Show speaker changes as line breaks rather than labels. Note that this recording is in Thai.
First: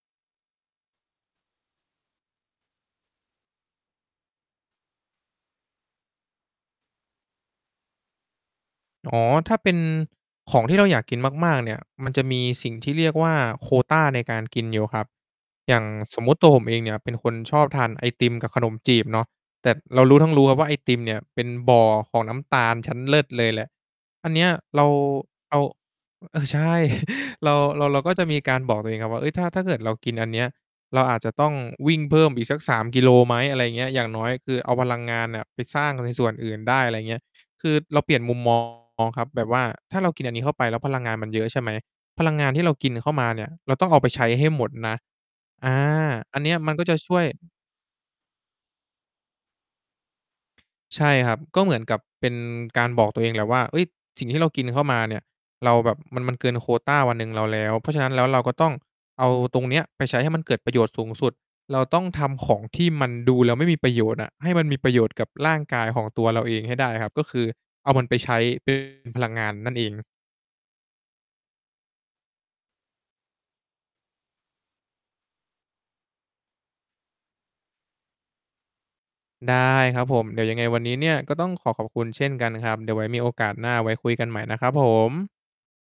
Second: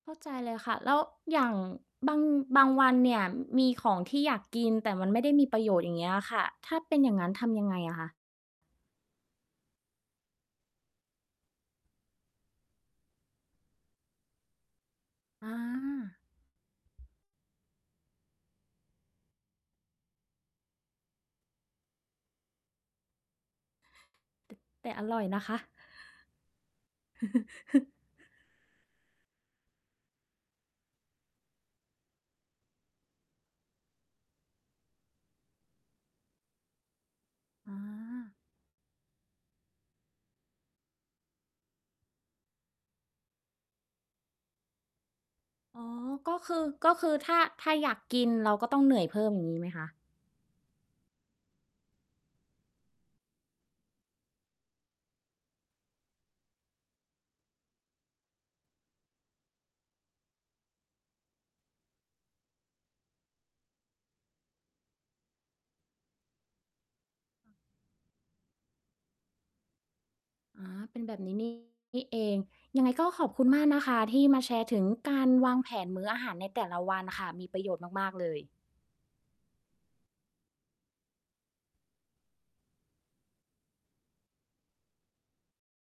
เข้าใจเลยค่ะ แล้วอย่างบาง บางวันเนี่ย มีของที่อยากกิน แต่มันไม่ได้มีประโยชน์ อย่างเงี้ยค่ะ ถ้าเป็นอย่างงั้น ทำยังไงอะคะ?
อ๋อ ถ้าเป็นของที่เราอยากกินมาก ๆ เนี่ย มันจะมีสิ่งที่เรียกว่า โควตาในการกินอยู่ครับ
อ
อย่าง
า
สมมุติ ตัวผมเองเนี่ยเป็นคนชอบทานไอติมกับขนมจีบเนาะ แต่เรารู้ทั้งรู้ครับว่า ไอติมเนี่ยเป็นบ่อของน้ำตาลชั้นเลิศเลยแหละ อันเนี้ย
ต
เร
แต
า
่อร่อยนะค
เอา
ะ
เออ ใช่ เรา เรา เราก็จะมีการบอกตัวเองครับว่า เฮ้ย ถ้า ถ้าเกิดเรากินอันเนี้ย เราอาจจะต้องวิ่งเพิ่มอีกสัก 3 กิโลไหม? อะไรเงี้ย อย่างน้อยคือเอาพลังงานเนี่ยไปสร้างในส่วนอื่นได้ อะไรเงี้ย คื
อ
อเราเปลี่ยนม
า
ุม มอง ครับ แบบว่าถ้าเรากินอันนี้เข้าไปแล้วพลังงานมันเยอะใช่ไหม พลังงานที่เรากินเข้ามาเนี่ย เราต้องเอาไปใช้ให้หมดนะ อา
อ๋อ ก็
อันเ
ค
นี้
ื
ย
อ
มันก็
ก็
จะ
คื
ช
อ
่วย
ถ้า ถ้าอยากกิน เราก็ต้องเหนื่อยเพิ่ม อย่างงี้ไหมคะ?
ใช่ครับ ก็เหมือนกับเป็นการบอกตัวเองแหละว่า เฮ้ย สิ่งที่เรากินเข้ามาเนี่ย เราแบบ มัน มันเกินโควตาวันหนึ่งเราแล้ว เพราะฉะนั้นแล้วเราก็ต้องเอาตรงเนี้ยไปใช้ให้มันเกิดประโยชน์สูงสุด เราต้องทำของที่มันดูแล้วไม่มีประโยชน์อะ ให้มันมีประโยชน์กับร่างกายของตัวเราเองให้ได้ครับ ก็คือเอามันไป ใช้ เป็น พลังงานนั่นเอง
อ๋อ เป็นแบบนี้ นี่ เอง ยังไงก็ขอบคุณมากนะคะที่มาแชร์ถึงการวางแผนมื้ออาหารในแต่ละวันค่ะ มีประโยชน์มาก ๆ เลย
ได้ครับผม เดี๋ยวยังไงวันนี้เนี่ยก็ต้องขอขอบคุณเช่นกันครับ เดี๋ยวไว้มีโอกาสหน้า ไว้คุยกันใหม่นะครับผม